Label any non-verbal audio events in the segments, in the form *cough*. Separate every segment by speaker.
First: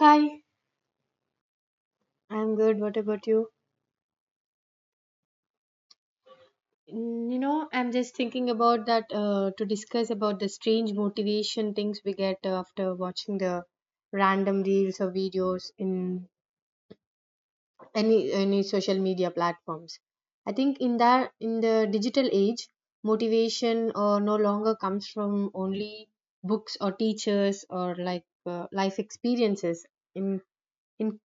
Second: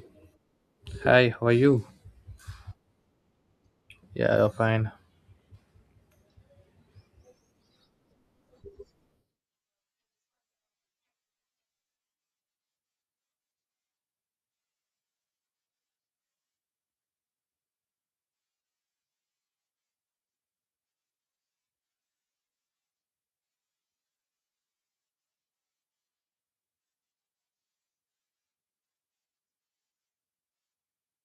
Speaker 1: Hi,
Speaker 2: Hi, how are you?
Speaker 1: I'm good. What about you?
Speaker 2: Yeah, I'm fine.
Speaker 1: I'm just thinking about that to discuss about the strange motivation things we get after watching the random reels or videos in any social media platforms. I think in that in the digital age, motivation no longer comes from only books or teachers or like life experiences. In in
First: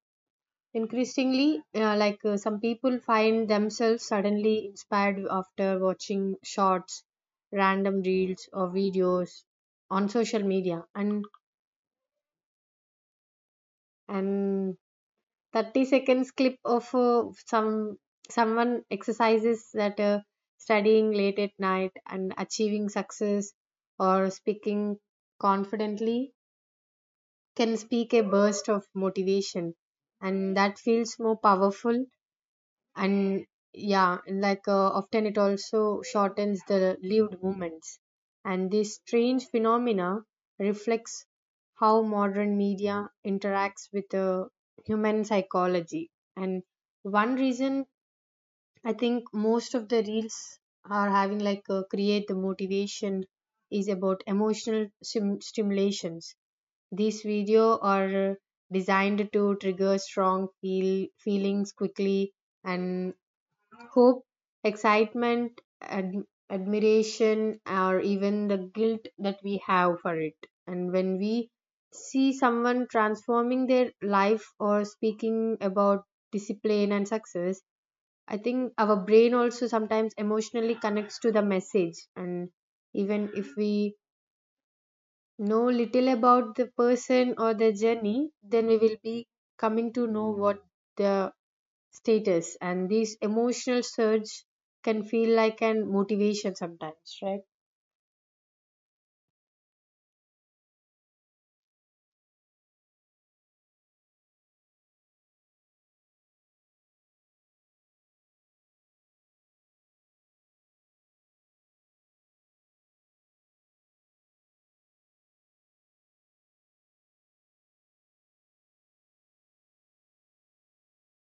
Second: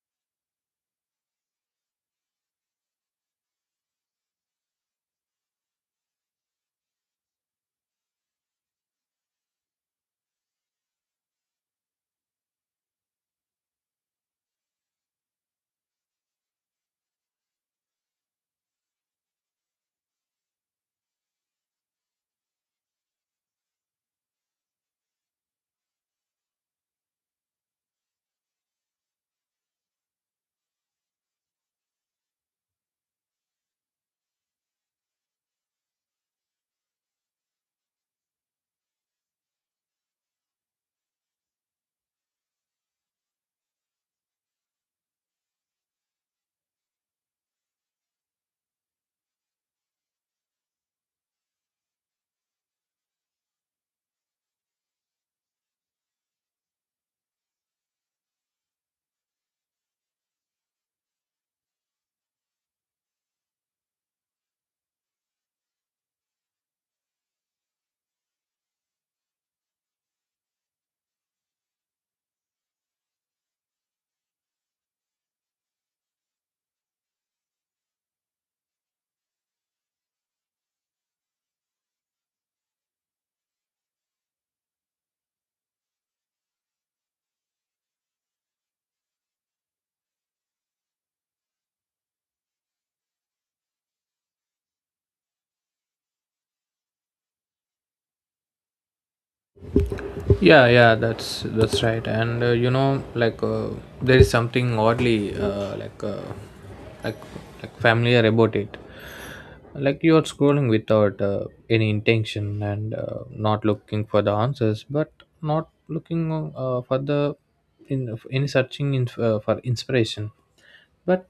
Speaker 1: Increasingly, like some people find themselves suddenly inspired after watching shorts, random reels, or videos on social media, and and 30 seconds clip of someone exercises that studying late at night and achieving success or speaking confidently can speak a burst of motivation, and that feels more powerful. And yeah, like often it also shortens the lived moments, and this strange phenomena reflects how modern media interacts with the human psychology. And one reason, I think, most of the reels are having, like create the motivation, is about emotional stimulations. These video are designed to trigger strong feelings quickly, and hope, excitement, admiration, or even the guilt that we have for it. And when we see someone transforming their life or speaking about discipline and success, I think our brain also sometimes emotionally connects to the message. And even if we know little about the person or the journey, then we will be coming to know what the status, and these emotional surge can feel like an motivation sometimes, right?
Speaker 2: Yeah, yeah, that's right. And you know, there is something oddly like familiar about it. Like you are scrolling without any intention and not looking for the answers, but not looking for the in any searching in, for inspiration. But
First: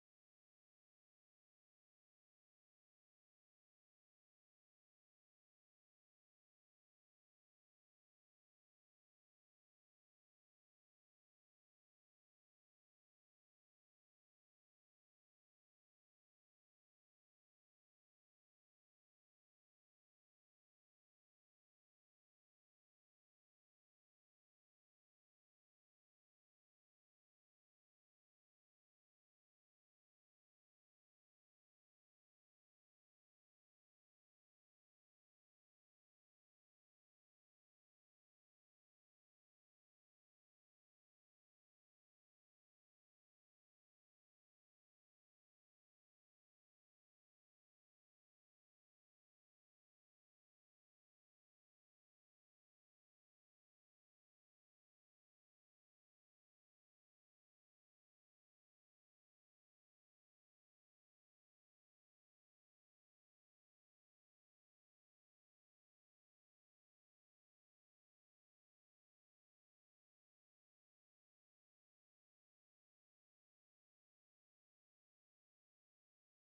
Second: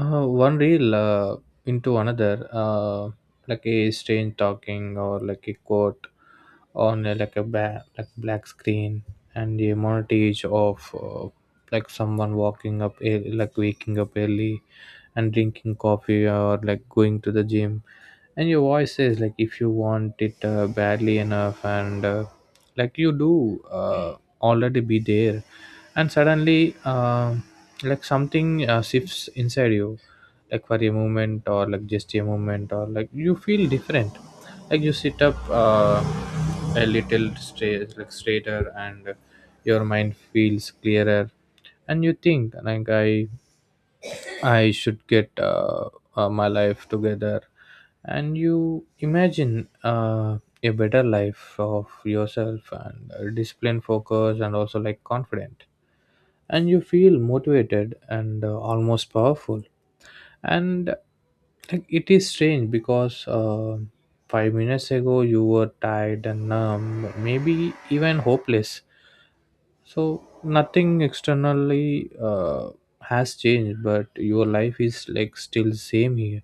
Speaker 2: One reel into another, like a strange talking or like a quote on a, like a like black screen and a montage of like someone like waking up early and drinking coffee or like going to the gym, and your voice says like if you want it badly enough and like you do already be there. And suddenly um like something shifts inside you, like for a moment or like just a moment or like you feel different, like you sit up uh, a little straight like straighter, and your mind feels clearer, and you think like, I should get my life together. And you imagine a better life of yourself and discipline, focus, and also like confident. And you feel motivated and almost powerful. And like it is strange because 5 minutes ago you were tired and numb, maybe even hopeless. So nothing externally has changed, but your life is like still same here,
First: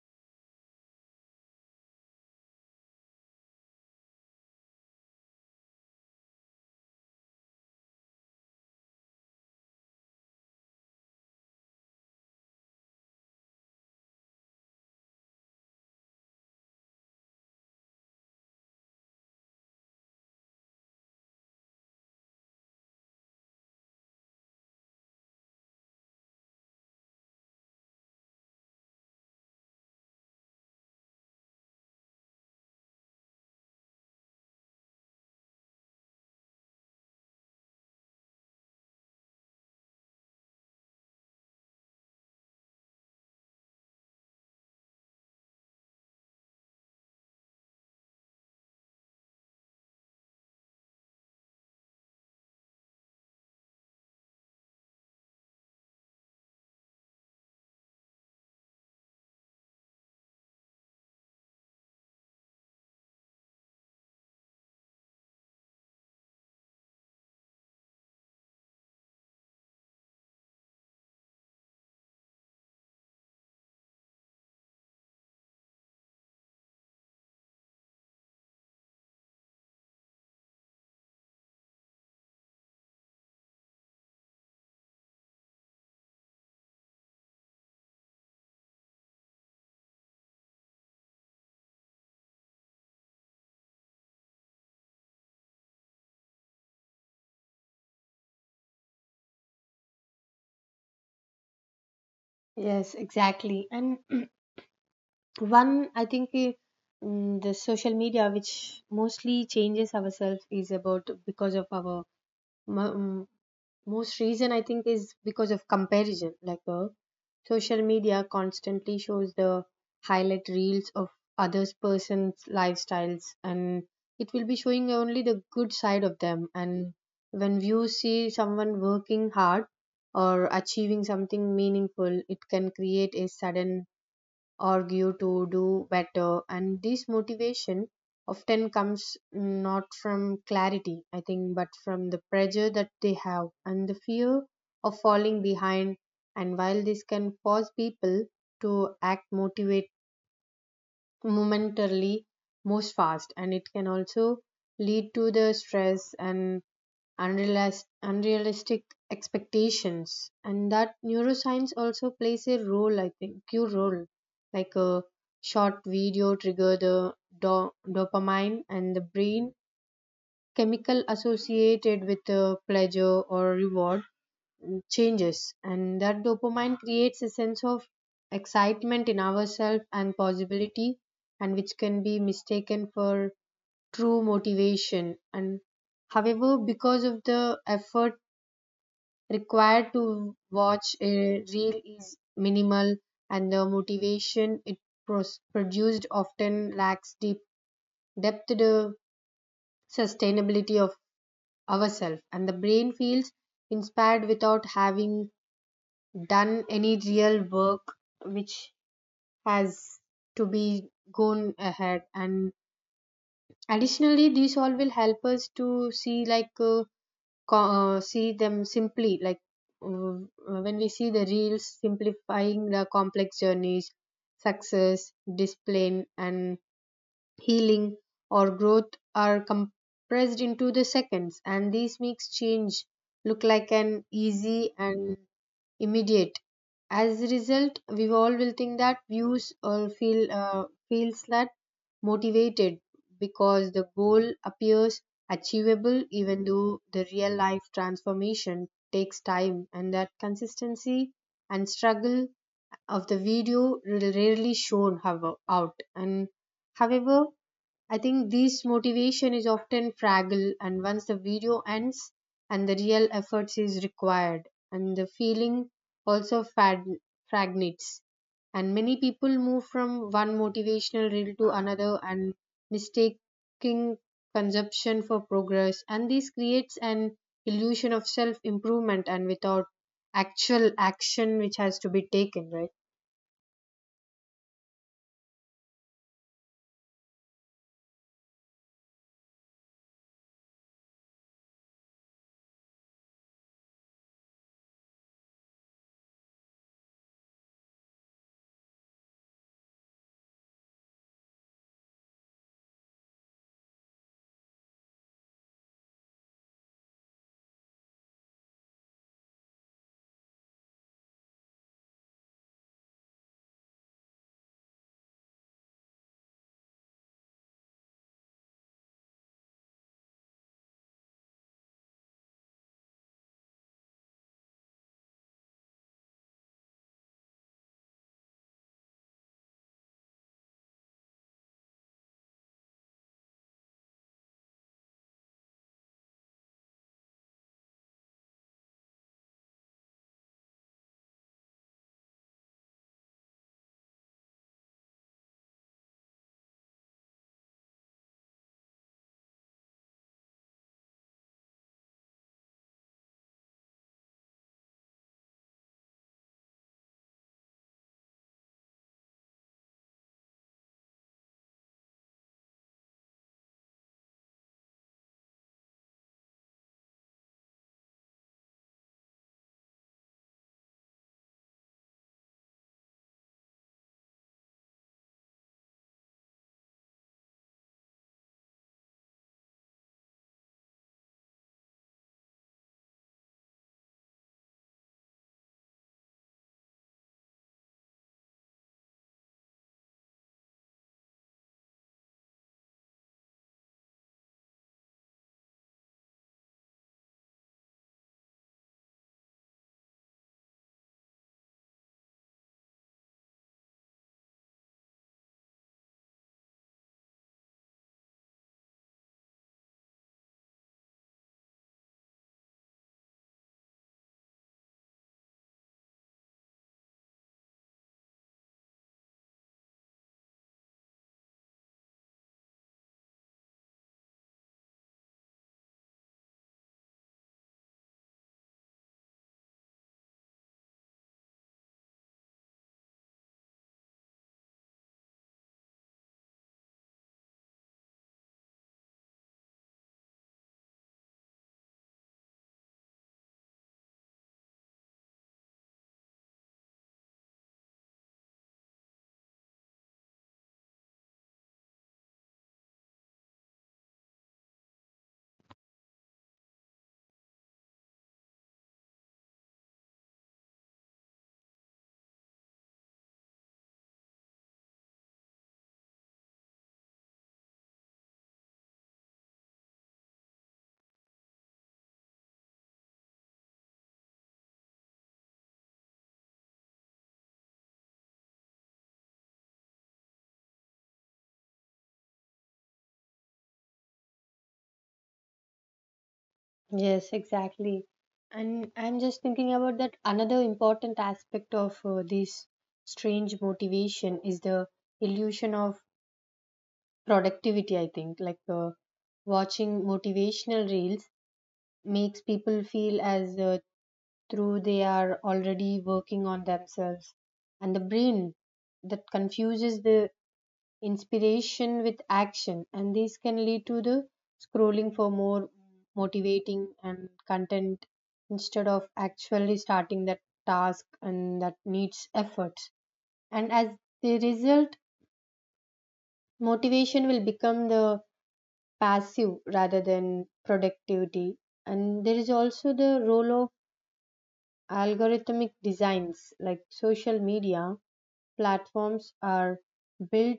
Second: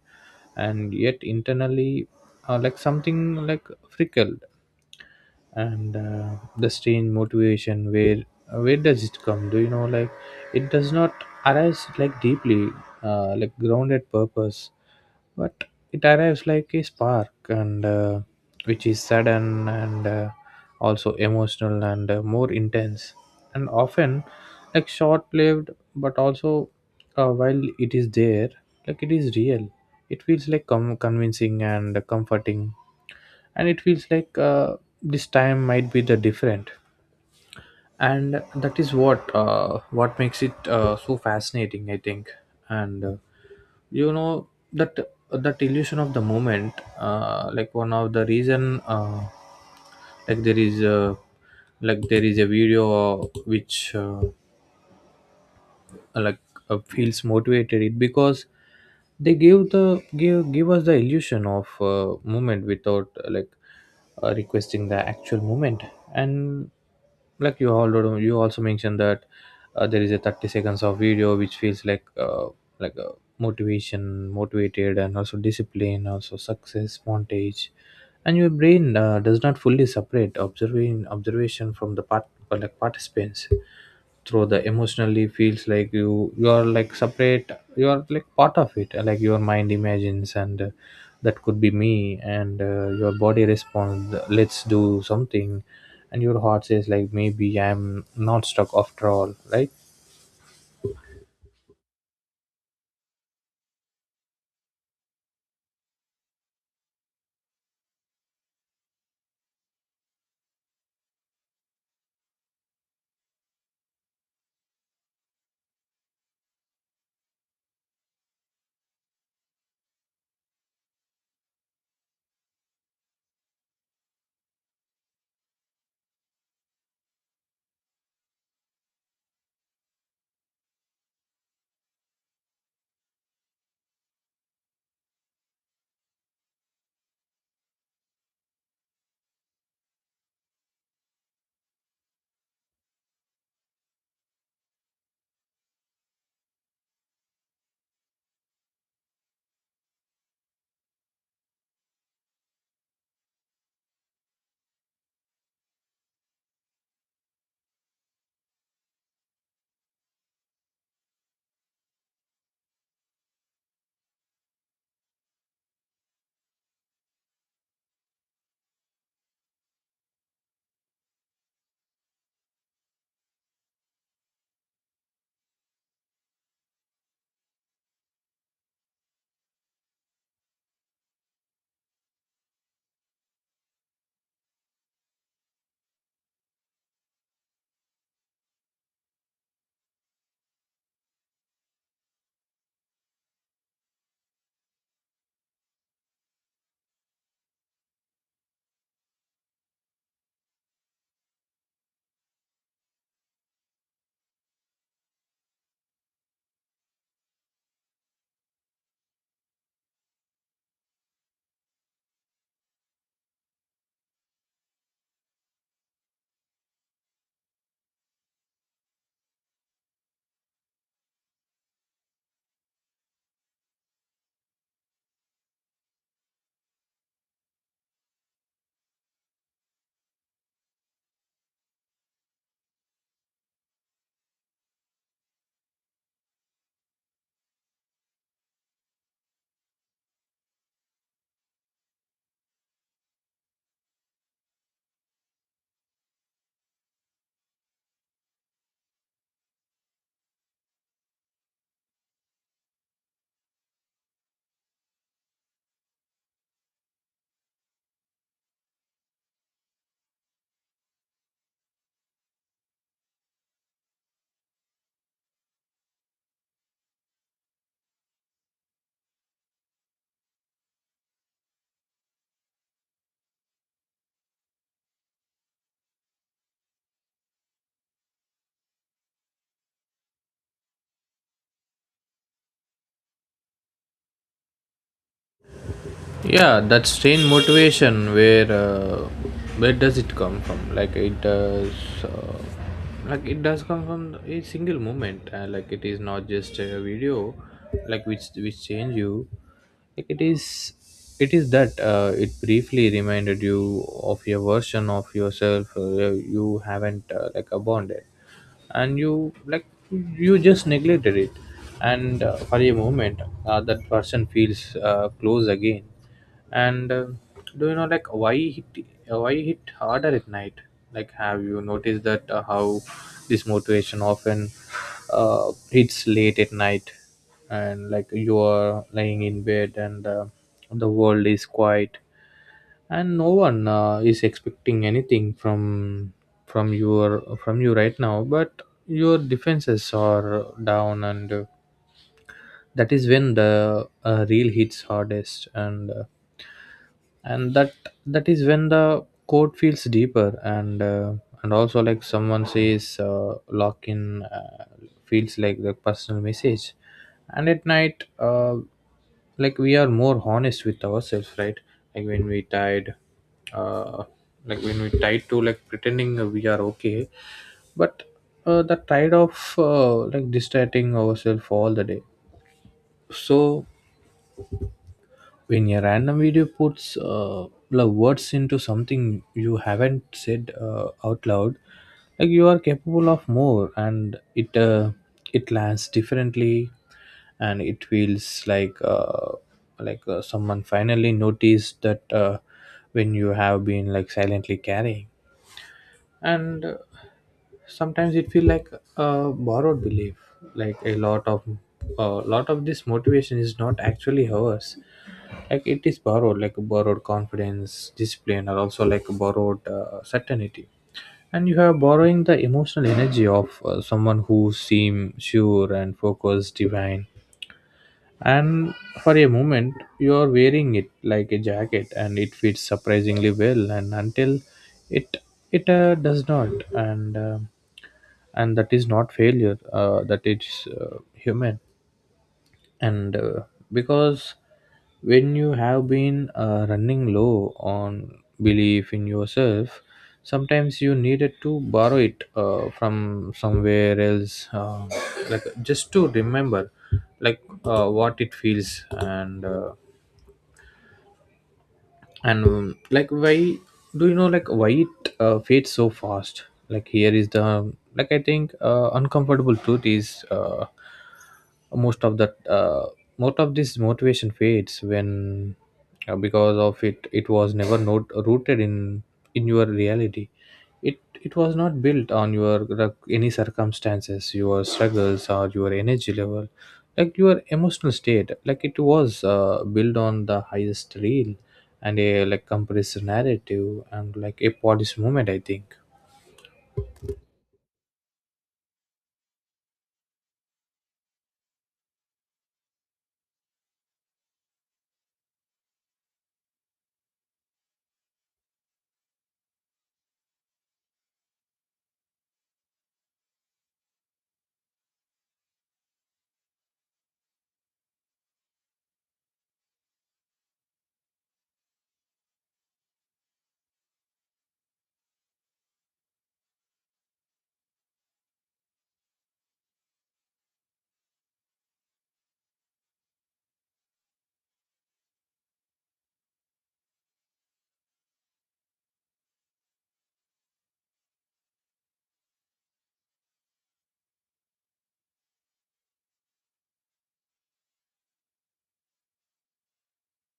Speaker 2: and yet internally, like something like frickled, and the strange motivation. Where does it come? Do you know? Like it does not arise like deeply, like grounded purpose, but it arrives like a spark, and which is sudden and also emotional and more intense and often like short lived, but also while it is there, like it is real, it feels like convincing and comforting, and it feels like this time might be the different. And that is what makes it so fascinating, I think. And you know that that illusion of the moment, like one of the reason, like there is a like there is a video which uh, like feels motivated it because they give the give give us the illusion of movement without requesting the actual movement. And like you already, you also mentioned that there is a 30 seconds of video which feels like a motivation motivated and also discipline also success montage, and your brain does not fully separate observing observation from the part, like participants, through the emotionally feels like you are like separate, you are like part of it, like your mind imagines and that could be me, and your body responds, let's do something, and your heart says like maybe I'm not stuck after all, right?
Speaker 1: Yes, exactly. And *clears throat* one, I think, the social media, which mostly changes ourselves, is about because of our mm, most reason, I think, is because of comparison. Like social media constantly shows the highlight reels of others persons lifestyles, and it will be showing only the good side of them. And when you see someone working hard or achieving something meaningful, it can create a sudden argue to do better, and this motivation often comes not from clarity, I think, but from the pressure that they have and the fear of falling behind. And while this can cause people to act motivate momentarily most fast, and it can also lead to the stress and unrealistic expectations. And that neuroscience also plays a role, I think, cue role like a short video trigger the dopamine and the brain chemical associated with the pleasure or reward. Changes, and that dopamine creates a sense of excitement in ourselves and possibility, and which can be mistaken for true motivation. And however, because of the effort required to watch a reel is minimal, and the motivation it produced often lacks deep depth to the sustainability of ourselves, and the brain feels inspired without having done any real work, which has to be gone ahead. And additionally, these all will help us to see, like see them simply. Like uh, when we see the reels simplifying the complex journeys, success, discipline, and healing or growth are compressed into the seconds, and this makes change look like an easy and immediate. As a result, we all will think that views, or feels that motivated because the goal appears achievable, even though the real life transformation takes time, and that consistency and struggle of the video will rarely shown, however, out. And however, I think this motivation is often fragile, and once the video ends and the real efforts is required, and the feeling also fragments. And many people move from one motivational reel to another, and mistaking consumption for progress, and this creates an illusion of self improvement and without actual action which has to be taken, right?
Speaker 2: Yeah, that strain motivation, where does it come from? Like it does uh, like it does come from a single moment, like it is not just a video, like which change you, like it is that it briefly reminded you of your version of yourself you haven't like abandoned, and you like you just neglected it. And for a moment that person feels close again. And do you know like why hit harder at night? Like have you noticed that how this motivation often hits late at night. And like you are lying in bed and the world is quiet, and no one is expecting anything from you right now. But your defenses are down, and that is when the real hits hardest. And and that that is when the code feels deeper. And and also, like someone says lock in feels like the personal message. And at night like we are more honest with ourselves, right? Like when we tied uh, like when we tied to like pretending we are okay, but the tide of like distracting ourselves all the day. So when a random video puts the words into something you haven't said out loud, like you are capable of more, and it lands differently. And it feels like someone finally noticed that when you have been like silently carrying. And sometimes it feel like a borrowed belief, like a lot of this motivation is not actually ours. Like it is borrowed, like borrowed confidence, discipline, or also like borrowed certainty. And you are borrowing the emotional energy of someone who seem sure and focused divine. And for a moment you are wearing it like a jacket, and it fits surprisingly well, and until it it does not. And and that is not failure, that it's human. And because when you have been running low on belief in yourself, sometimes you needed to borrow it from somewhere else, like just to remember like what it feels. And like why, do you know like why it fades so fast? Like here is the like I think uncomfortable truth is, most of that uh, most of this motivation fades when because of it it was never not rooted in your reality. It was not built on your any circumstances, your struggles or your energy level, like your emotional state. Like it was built on the highest reel, and a like compressed narrative and like a polish moment, I think.
Speaker 1: Yes, exactly. And I'm just thinking about that another important aspect of this strange motivation is the illusion of productivity, I think. Like watching motivational reels makes people feel as though they are already working on themselves. And the brain that confuses the inspiration with action, and this can lead to the scrolling for more motivating and content instead of actually starting that task and that needs efforts. And as the result, motivation will become the passive rather than productivity, and there is also the role of algorithmic designs. Like social media platforms are built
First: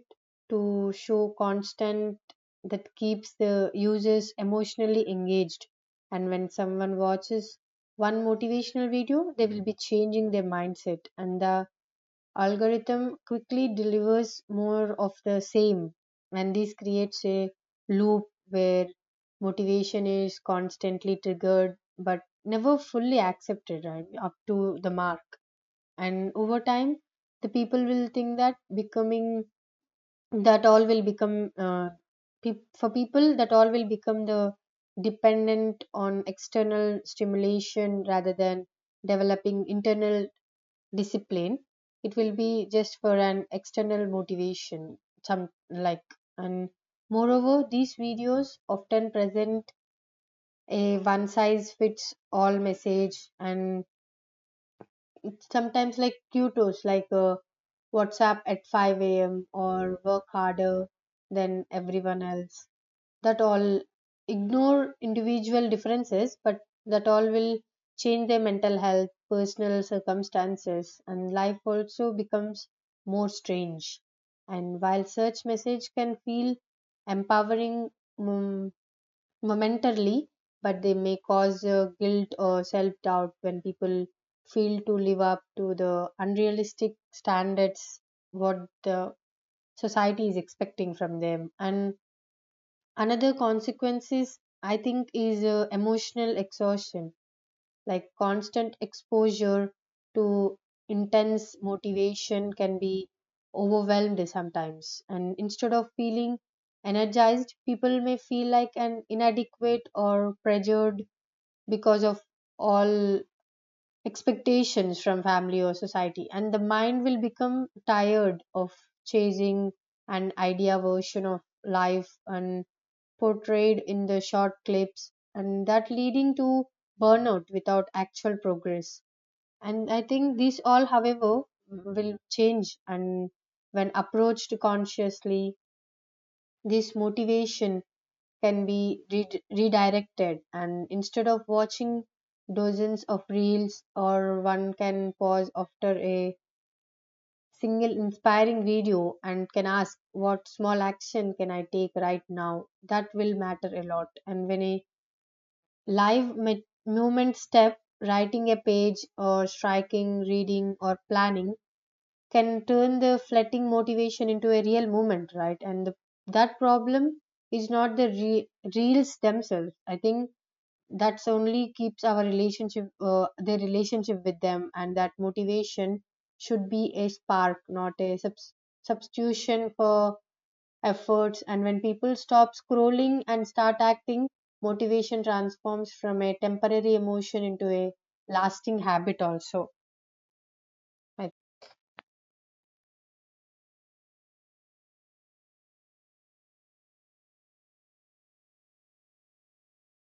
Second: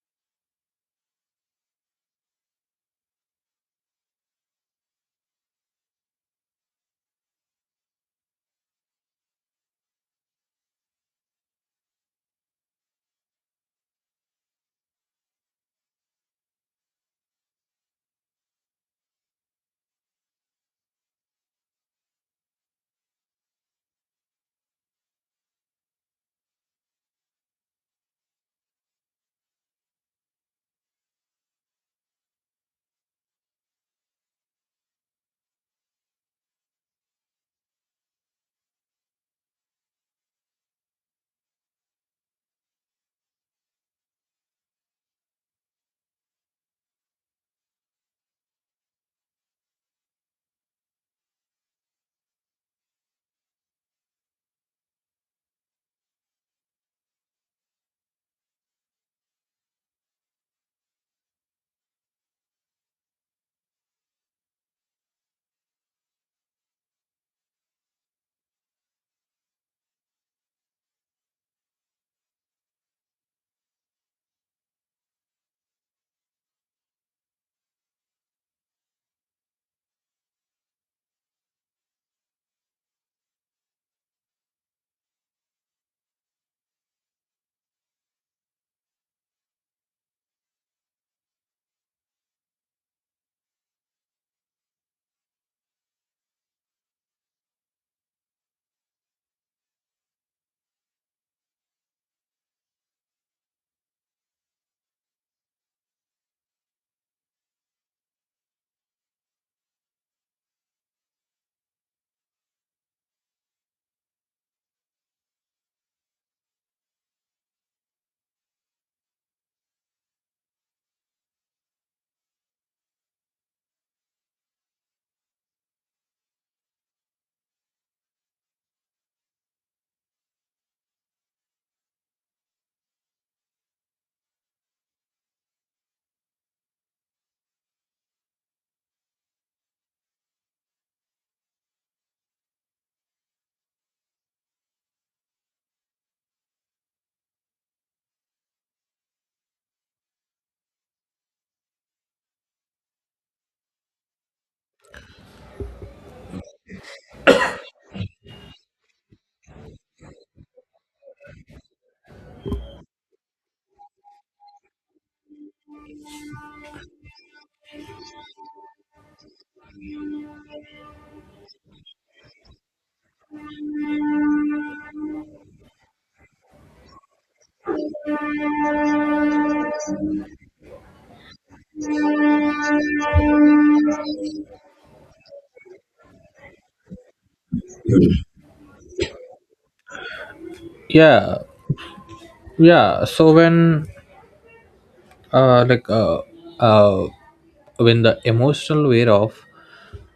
Speaker 1: to show constant that keeps the users emotionally engaged. And when someone watches one motivational video, they will be changing their mindset, and the algorithm quickly delivers more of the same. And this creates a loop where motivation is constantly triggered but never fully accepted, right, up to the mark. And over time, the people will think that becoming, that all will become peop for people, that all will become the dependent on external stimulation rather than developing internal discipline. It will be just for an external motivation, some like. And moreover, these videos often present a one size fits all message, and sometimes like tutos like WhatsApp at 5 a.m. or work harder than everyone else. That all ignore individual differences, but that all will change their mental health, personal circumstances, and life also becomes more strange. And while search message can feel empowering, mm, momentarily, but they may cause guilt or self doubt when people feel to live up to the unrealistic standards what the society is expecting from them. And another consequence is, I think, is emotional exhaustion. Like constant exposure to intense motivation can be overwhelmed sometimes, and instead of feeling energized, people may feel like an inadequate or pressured because of all expectations from family or society, and the mind will become tired of chasing an idea version of life and portrayed in the short clips, and that leading to burnout without actual progress. And I think these all, however, will change, and when approached consciously, this motivation can be redirected, and instead of watching dozens of reels, or one can pause after a single inspiring video and can ask, what small action can I take right now that will matter a lot? And when a live movement step, writing a page, or striking, reading, or planning can turn the fleeting motivation into a real movement, right? And that problem is not the reels themselves. I think that's only keeps our relationship, their relationship with them, and that motivation should be a spark, not a substitution for efforts. And when people stop scrolling and start acting, motivation transforms from a temporary emotion into a lasting habit, also. I-
Speaker 2: Yeah. Yeah, so when uh like uh uh when the emotional wear off,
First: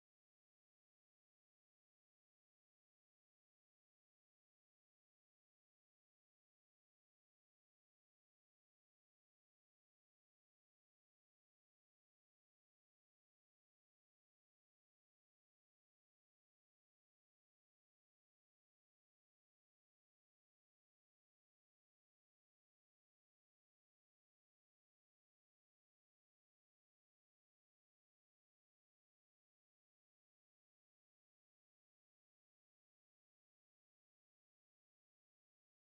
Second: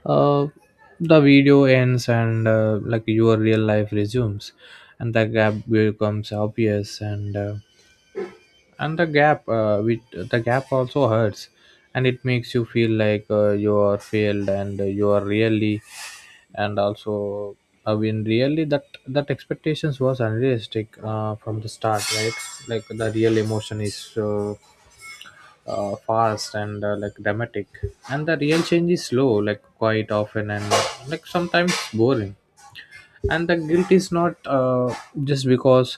Speaker 2: uh, the video ends, and like your real life resumes, and the gap becomes obvious. And and the gap with the gap also hurts, and it makes you feel like you are failed and you are really. And also, I mean, really that that expectations was unrealistic from the start, right? Like the real emotion is fast and like dramatic, and the real change is slow, like quite often and like sometimes boring. And the guilt is not just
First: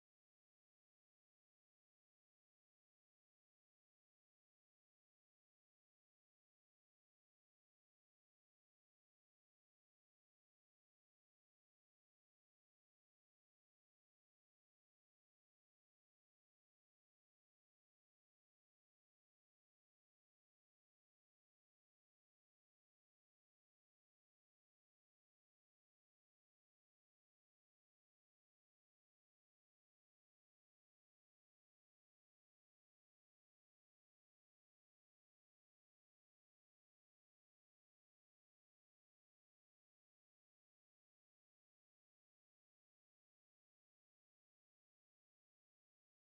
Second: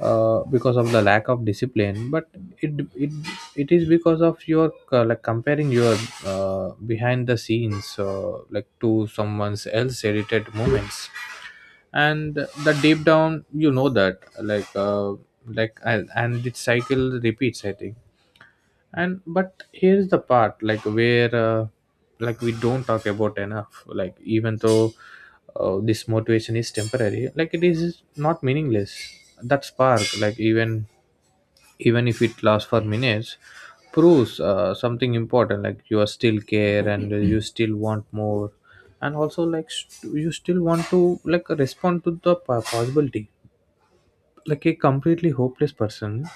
Speaker 2: because of the lack of discipline, but it it, it is because of your like comparing your behind the scenes like to someone's else edited moments. And the deep down you know that like and this cycle repeats, I think. And but here's the part like where like we don't talk about enough, like even though this motivation is temporary, like it is not meaningless. That spark, like even even if it lasts for minutes, proves something important, like you are still care and you still want more. And also you still want to like respond to the possibility, like a completely hopeless person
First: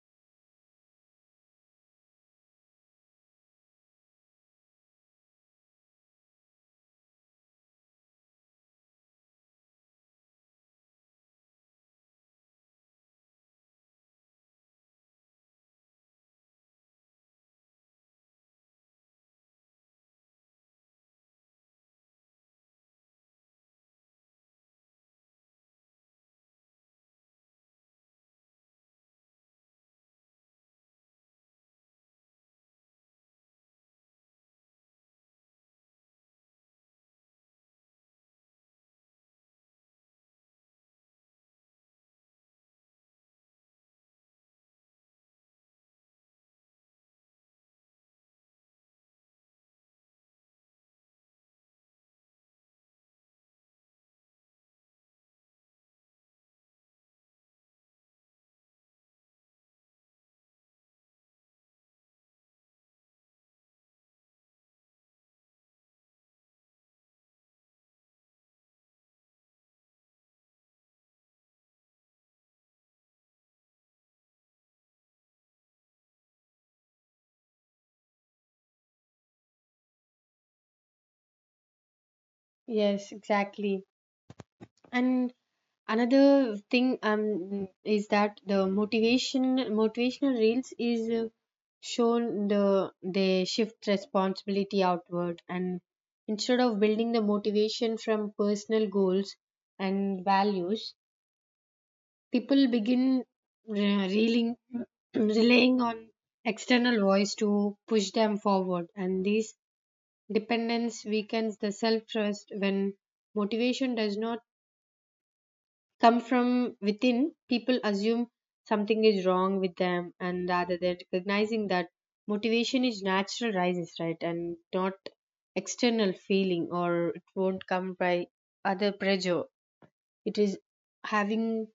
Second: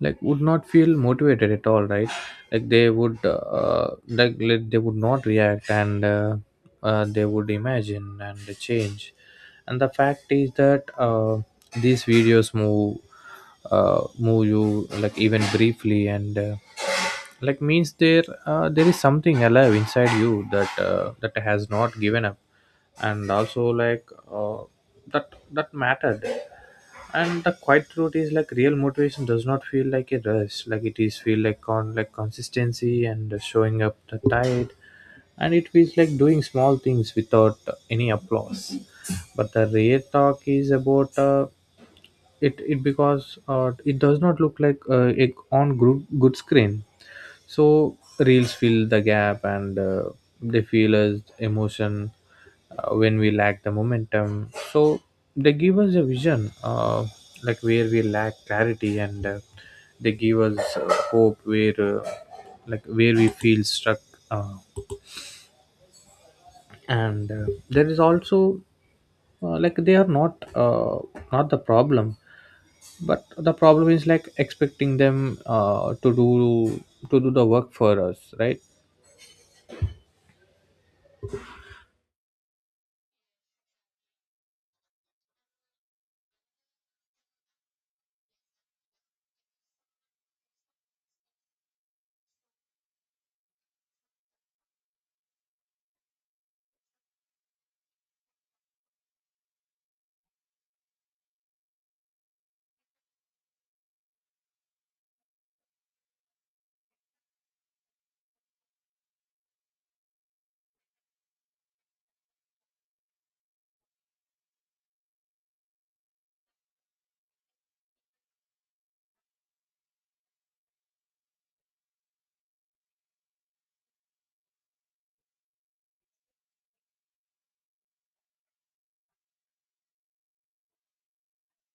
Speaker 2: like would not feel motivated at all, right? Like they would they would not react, and they would imagine and change. And the fact is that these videos move you like even briefly, and like means there there is something alive inside you that that has not given up. And also like uh, that that mattered. And the quiet truth is like real motivation does not feel like a rush, like it is feel like con like consistency and showing up the tide. And it feels like doing small things without any applause. But the real talk is about it, because it does not look like a on good screen. So reels fill the gap, and they feel as emotion when we lack the momentum. So they give us a vision, like where we lack clarity, and they give us hope where like where we feel stuck. Uh, and there is also like they are not not the problem, but the problem is like expecting them to do the work for us, right?
Speaker 1: Yes, exactly. And another thing, is that the motivational reels is shown they shift responsibility outward, and instead of building the motivation from personal goals and values, people begin re- reeling, *clears throat* relying on external voice to push them forward, and this dependence weakens the self trust. When motivation does not come from within, people assume something is wrong with them, and rather than recognizing that motivation is natural, rises right and not external feeling, or it won't come by other pressure. It is having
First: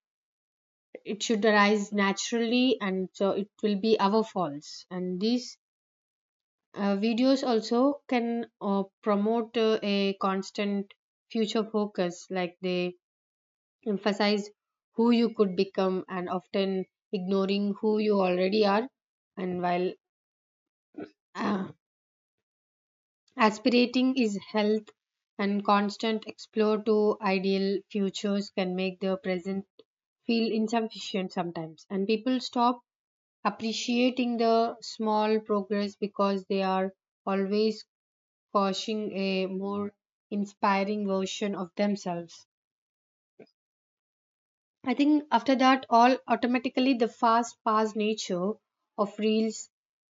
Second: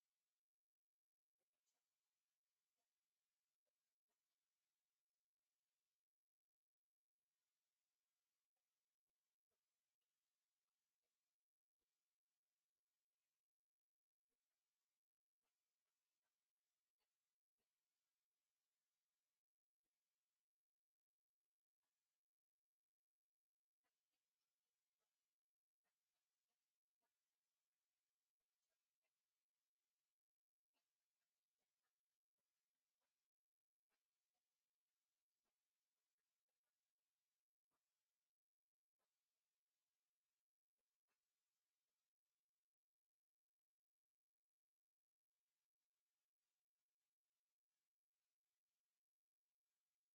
Speaker 1: it should arise naturally, and so it will be our faults. And these videos also can promote a constant future focus. Like they emphasize who you could become, and often ignoring who you already are. And while uh, aspirating is health, and constant explore to ideal futures can make the present feel insufficient sometimes, and people stop appreciating the small progress because they are always crushing a more inspiring version of themselves. I think after that, all automatically the fast paced nature of reels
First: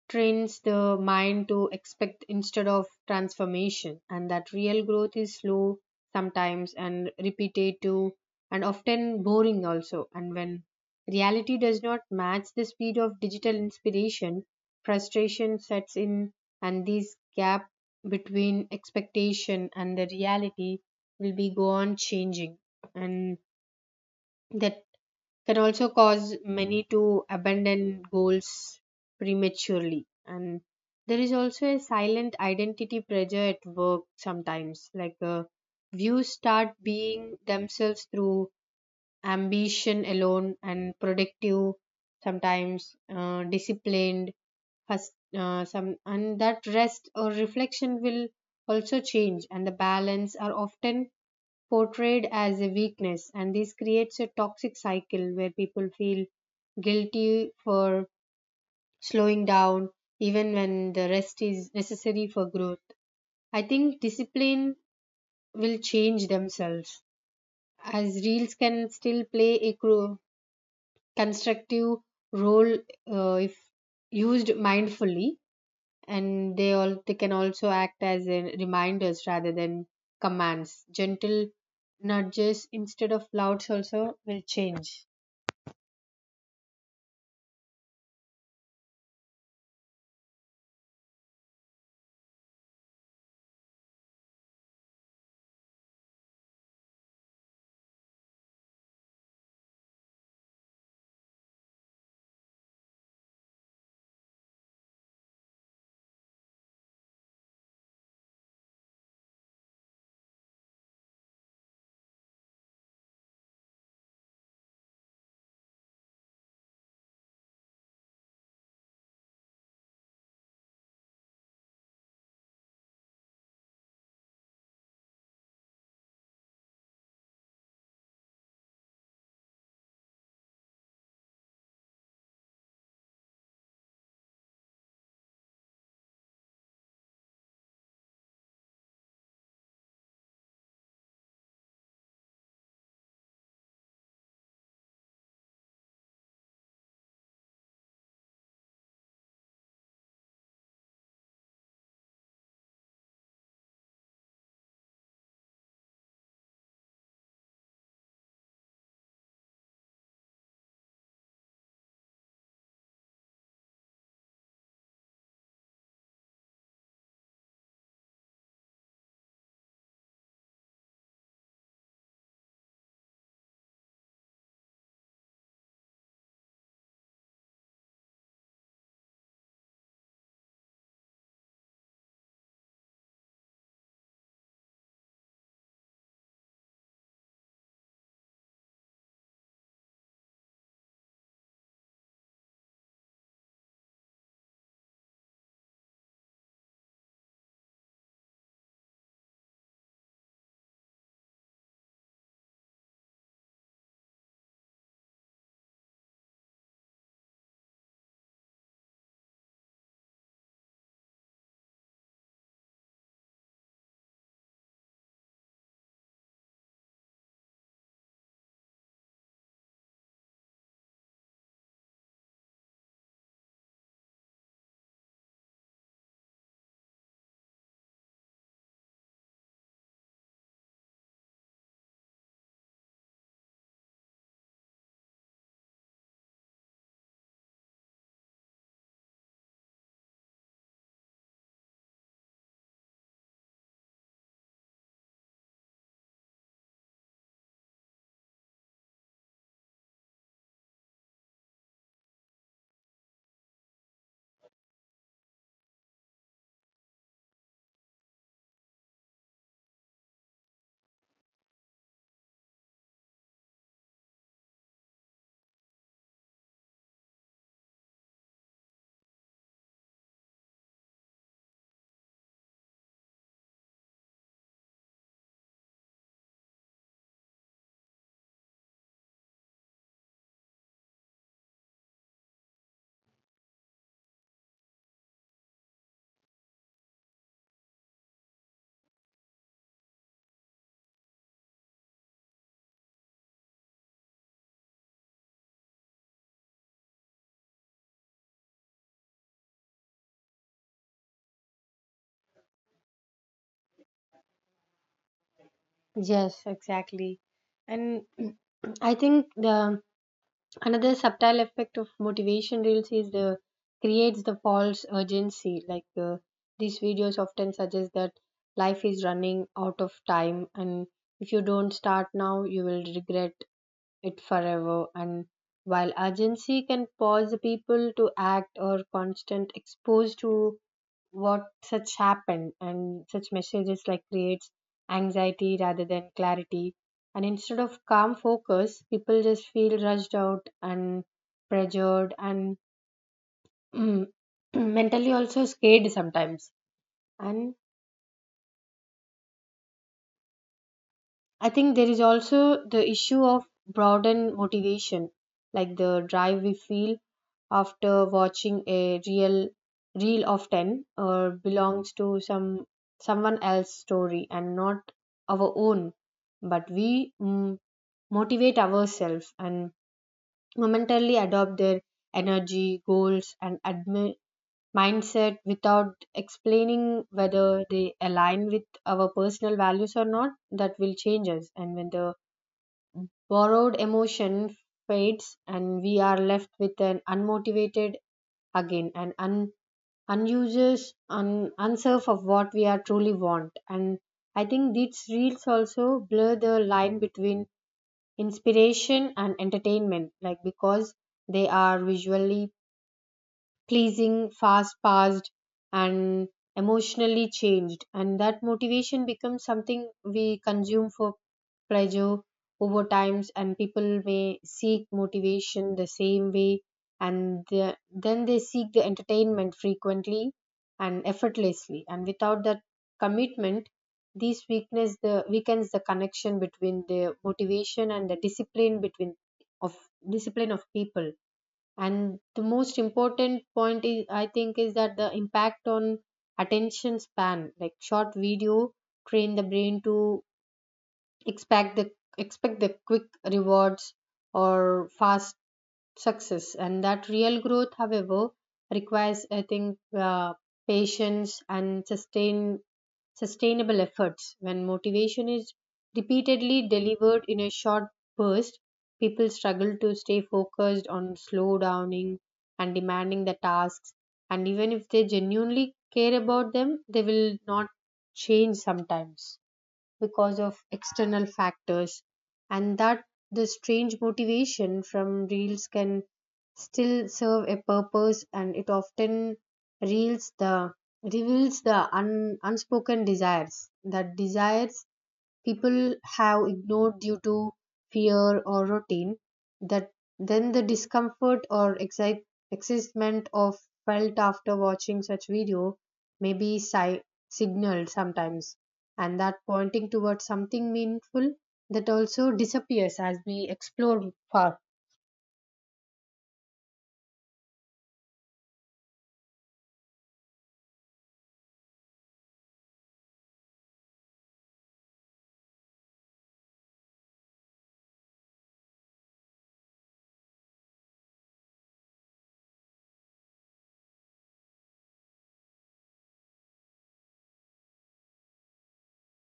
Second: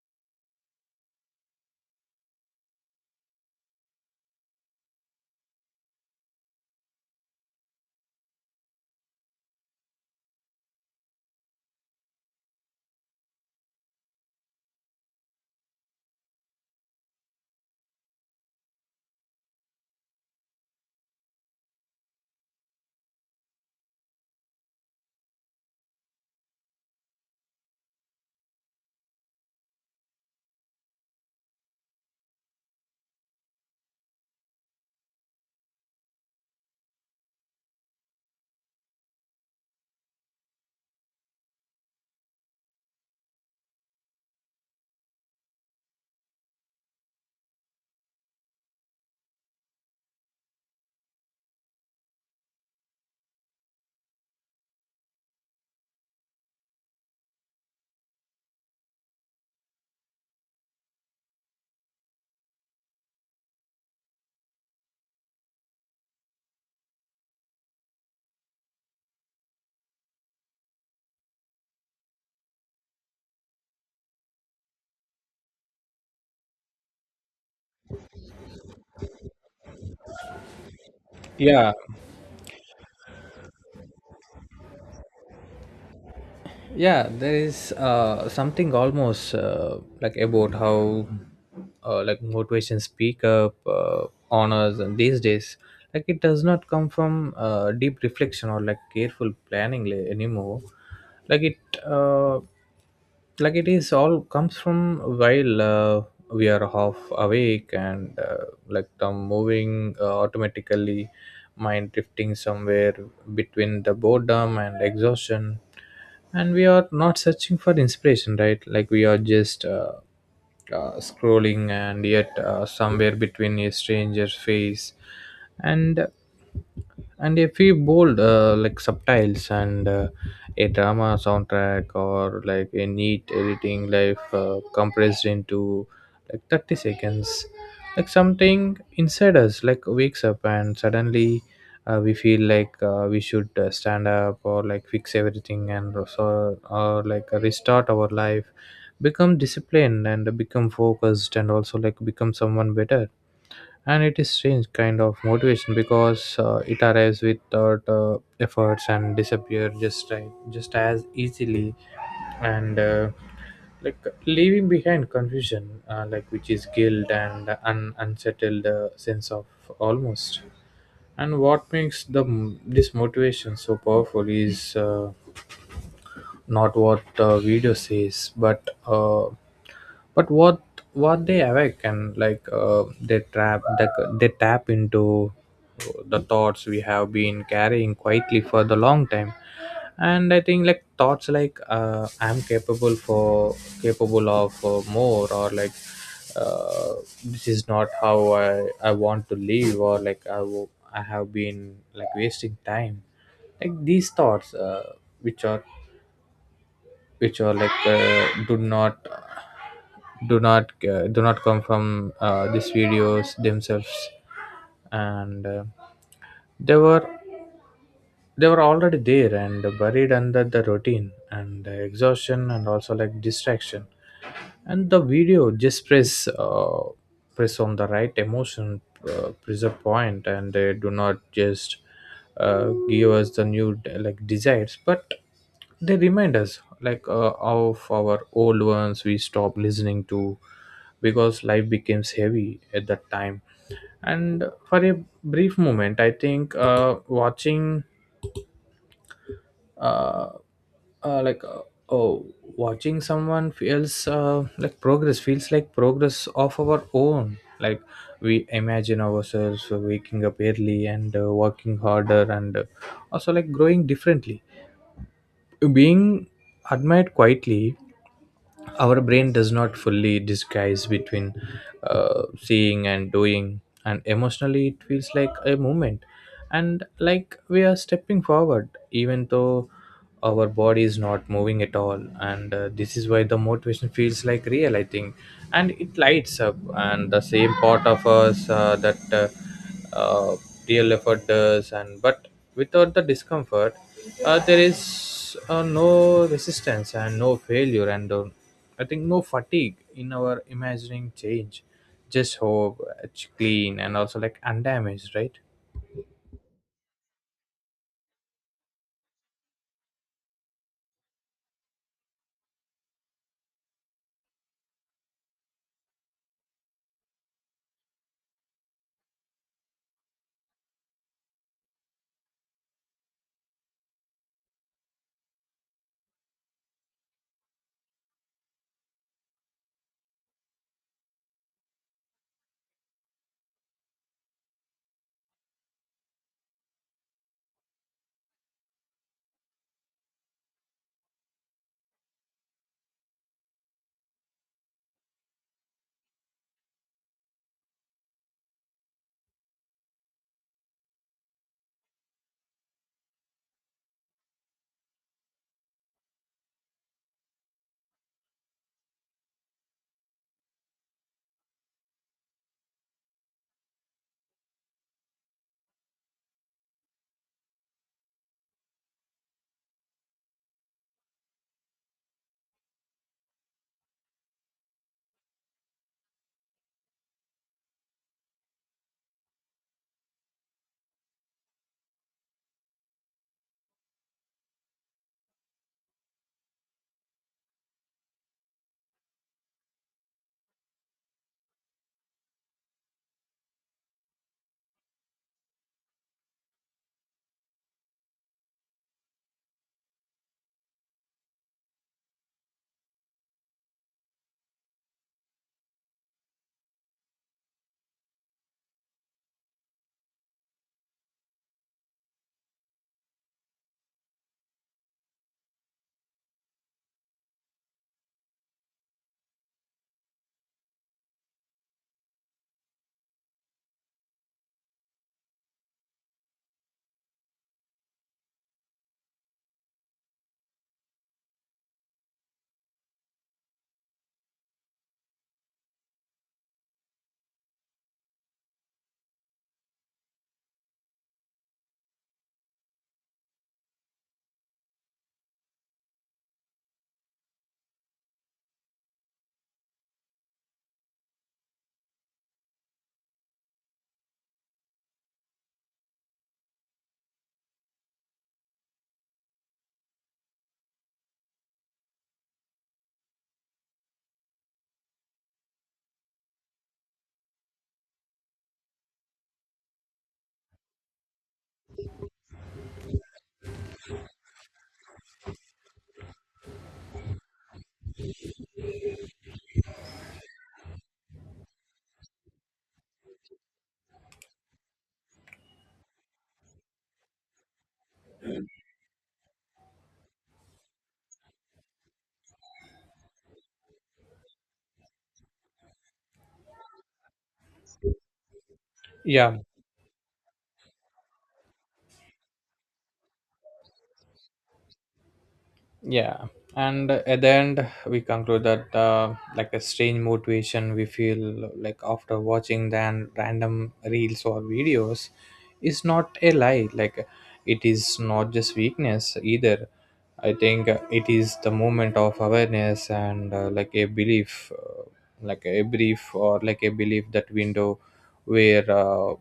Speaker 1: trains the mind to expect instead of transformation, and that real growth is slow sometimes and repetitive and often boring also. And when reality does not match the speed of digital inspiration, frustration sets in, and this gap between expectation and the reality will be gone changing. And that can also cause many to abandon goals prematurely, and there is also a silent identity pressure at work sometimes. Like views start being themselves through ambition alone, and productive sometimes disciplined has some, and that rest or reflection will also change, and the balance are often portrayed as a weakness, and this creates a toxic cycle where people feel guilty for slowing down even when the rest is necessary for growth. I think discipline will change themselves, as reels can still play a constructive role if used mindfully, and they can also act as in reminders rather than commands, gentle
Speaker 2: Yeah.
Speaker 1: nudges instead of louds also will change.
Speaker 2: Yeah, there is something almost like about how like motivation speak up honors and these days, like it does not come from deep reflection or like careful planning anymore. Like it like it is all comes from while we are half awake and like the moving automatically, mind drifting somewhere between the boredom and exhaustion. And we are not searching for inspiration, right? Like we are just scrolling. And yet somewhere between a stranger's face and and a few bold like subtitles and a drama soundtrack or like a neat editing life compressed into like 30 seconds, like something inside us like wakes up. And suddenly we feel like We should stand up or like fix everything and also or like restart our life, become disciplined and become focused and also like become someone better. And it is strange kind of motivation because it arrives without efforts and disappear just right just as easily. And like Leaving behind confusion like which is guilt and an unsettled sense of almost. And what makes this motivation so powerful is not what the video says but what they awaken like they trap they tap into the thoughts we have been carrying quietly for the long time. And I think like thoughts like I'm capable for capable of more, or like uh, this is not how I want to live, or like I have been like wasting time. Like these thoughts which are which are like do not come from these videos themselves. And they were they were already there and buried under the routine and the exhaustion and also like distraction. And the video just press on the right emotion, press a point, and they do not just give us the new like desires, but they remind us like of our old ones we stopped listening to because life becomes heavy at that time. And for a brief moment, I think uh, uh, like uh, oh watching someone feels like progress, feels like progress of our own, like we imagine ourselves waking up early and working harder and also like growing differently, being admired quietly. Our brain does not fully disguise between seeing and doing, and emotionally it feels like a movement. And like we are stepping forward even though our body is not moving at all, and this is why the motivation feels like real, I think. And it lights up and the same part of us that uh, real effort does, and but without the discomfort. There is no resistance and no failure, and I think no fatigue in our imagining change, just hope it's clean and also like undamaged, right?
Speaker 1: Yes, exactly. And *clears throat* I think the another subtle effect of motivation reels is the creates the false urgency. Like these videos often suggest that life is running out of time, and if you don't start now, you will regret it forever. And while urgency can pause the people to act, or constant exposed to what such happen, and such messages like creates anxiety rather than clarity, and instead of calm focus, people just feel rushed out and pressured, and *clears throat* mentally also scared sometimes. And I think there is also the issue of broadened motivation, like the drive we feel after watching a real reel of 10, or belongs to someone else's story and not our own, but we motivate ourselves and momentarily adopt their energy goals and mindset without explaining whether they align with our personal values or not that will change us. And when the borrowed emotion fades, and we are left with an unmotivated again, and unserf of what we are truly want. And I think these reels also blur the line between inspiration and entertainment, like because they are visually pleasing, fast paced, and emotionally changed. And that motivation becomes something we consume for pleasure over times, and people may seek motivation the same way, and then they seek the entertainment frequently and effortlessly. And without that commitment, these weakness the weakens the connection between the motivation and the discipline, between of discipline of people. And the most important point is, I think, is that the impact on attention span. Like short video train the brain to expect the expect the quick rewards or fast success. And that real growth, however, requires, I think, uh, patience and sustainable efforts. When motivation is repeatedly delivered in a short burst, people struggle to stay focused on slow downing and demanding the tasks, and even if they genuinely care about them, they will not change sometimes because of external factors. And that the strange motivation from reels can still serve a purpose, and it often reels the reveals the unspoken desires that desires people have ignored due to fear or routine, that then the discomfort or excitement of felt after watching such video may be signaled sometimes, and that
Speaker 2: Yeah,
Speaker 1: pointing towards something meaningful that also disappears as we explore far.
Speaker 2: yeah. And at the end we conclude that like a strange motivation we feel like after watching then random reels or videos is not a lie, like it is not just weakness either. I think it is the moment of awareness and like a belief like a brief, or like a belief that window where uh,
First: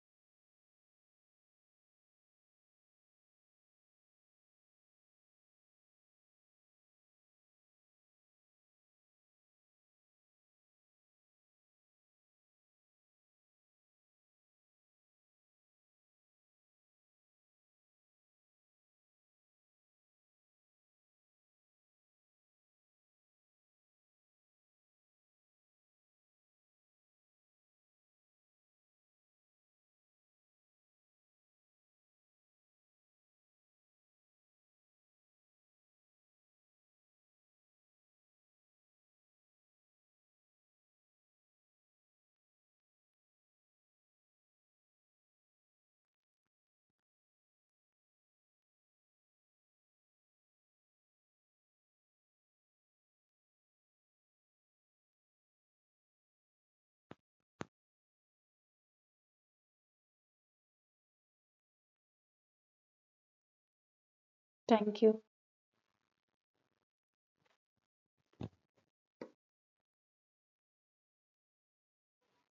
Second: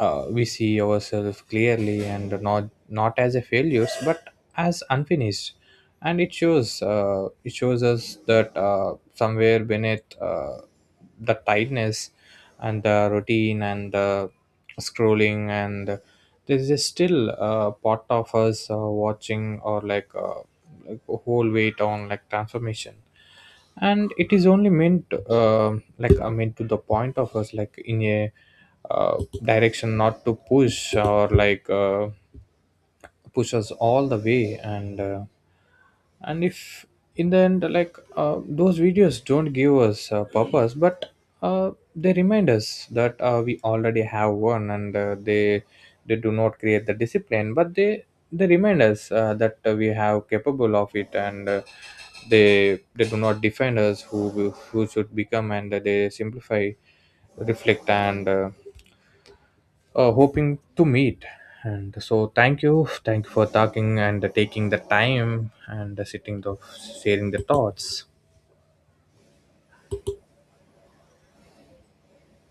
Speaker 2: uh, we see ourselves clearly and not not as a failures but as unfinished. And it shows us that somewhere beneath the tightness and the routine and the scrolling, and there is still a part of us watching, or like a whole weight on like transformation. And it is only meant uh, like I mean to the point of us, like in a uh, direction, not to push or like push us all the way. And and if in the end, like those videos don't give us a purpose, but uh, they remind us that we already have one. And they do not create the discipline, but they remind us that we have capable of it. And they do not define us who should become, and they simplify reflect and hoping to meet. And so, thank you for talking and taking the
Speaker 1: Thank you.
Speaker 2: time and sitting the sharing the thoughts.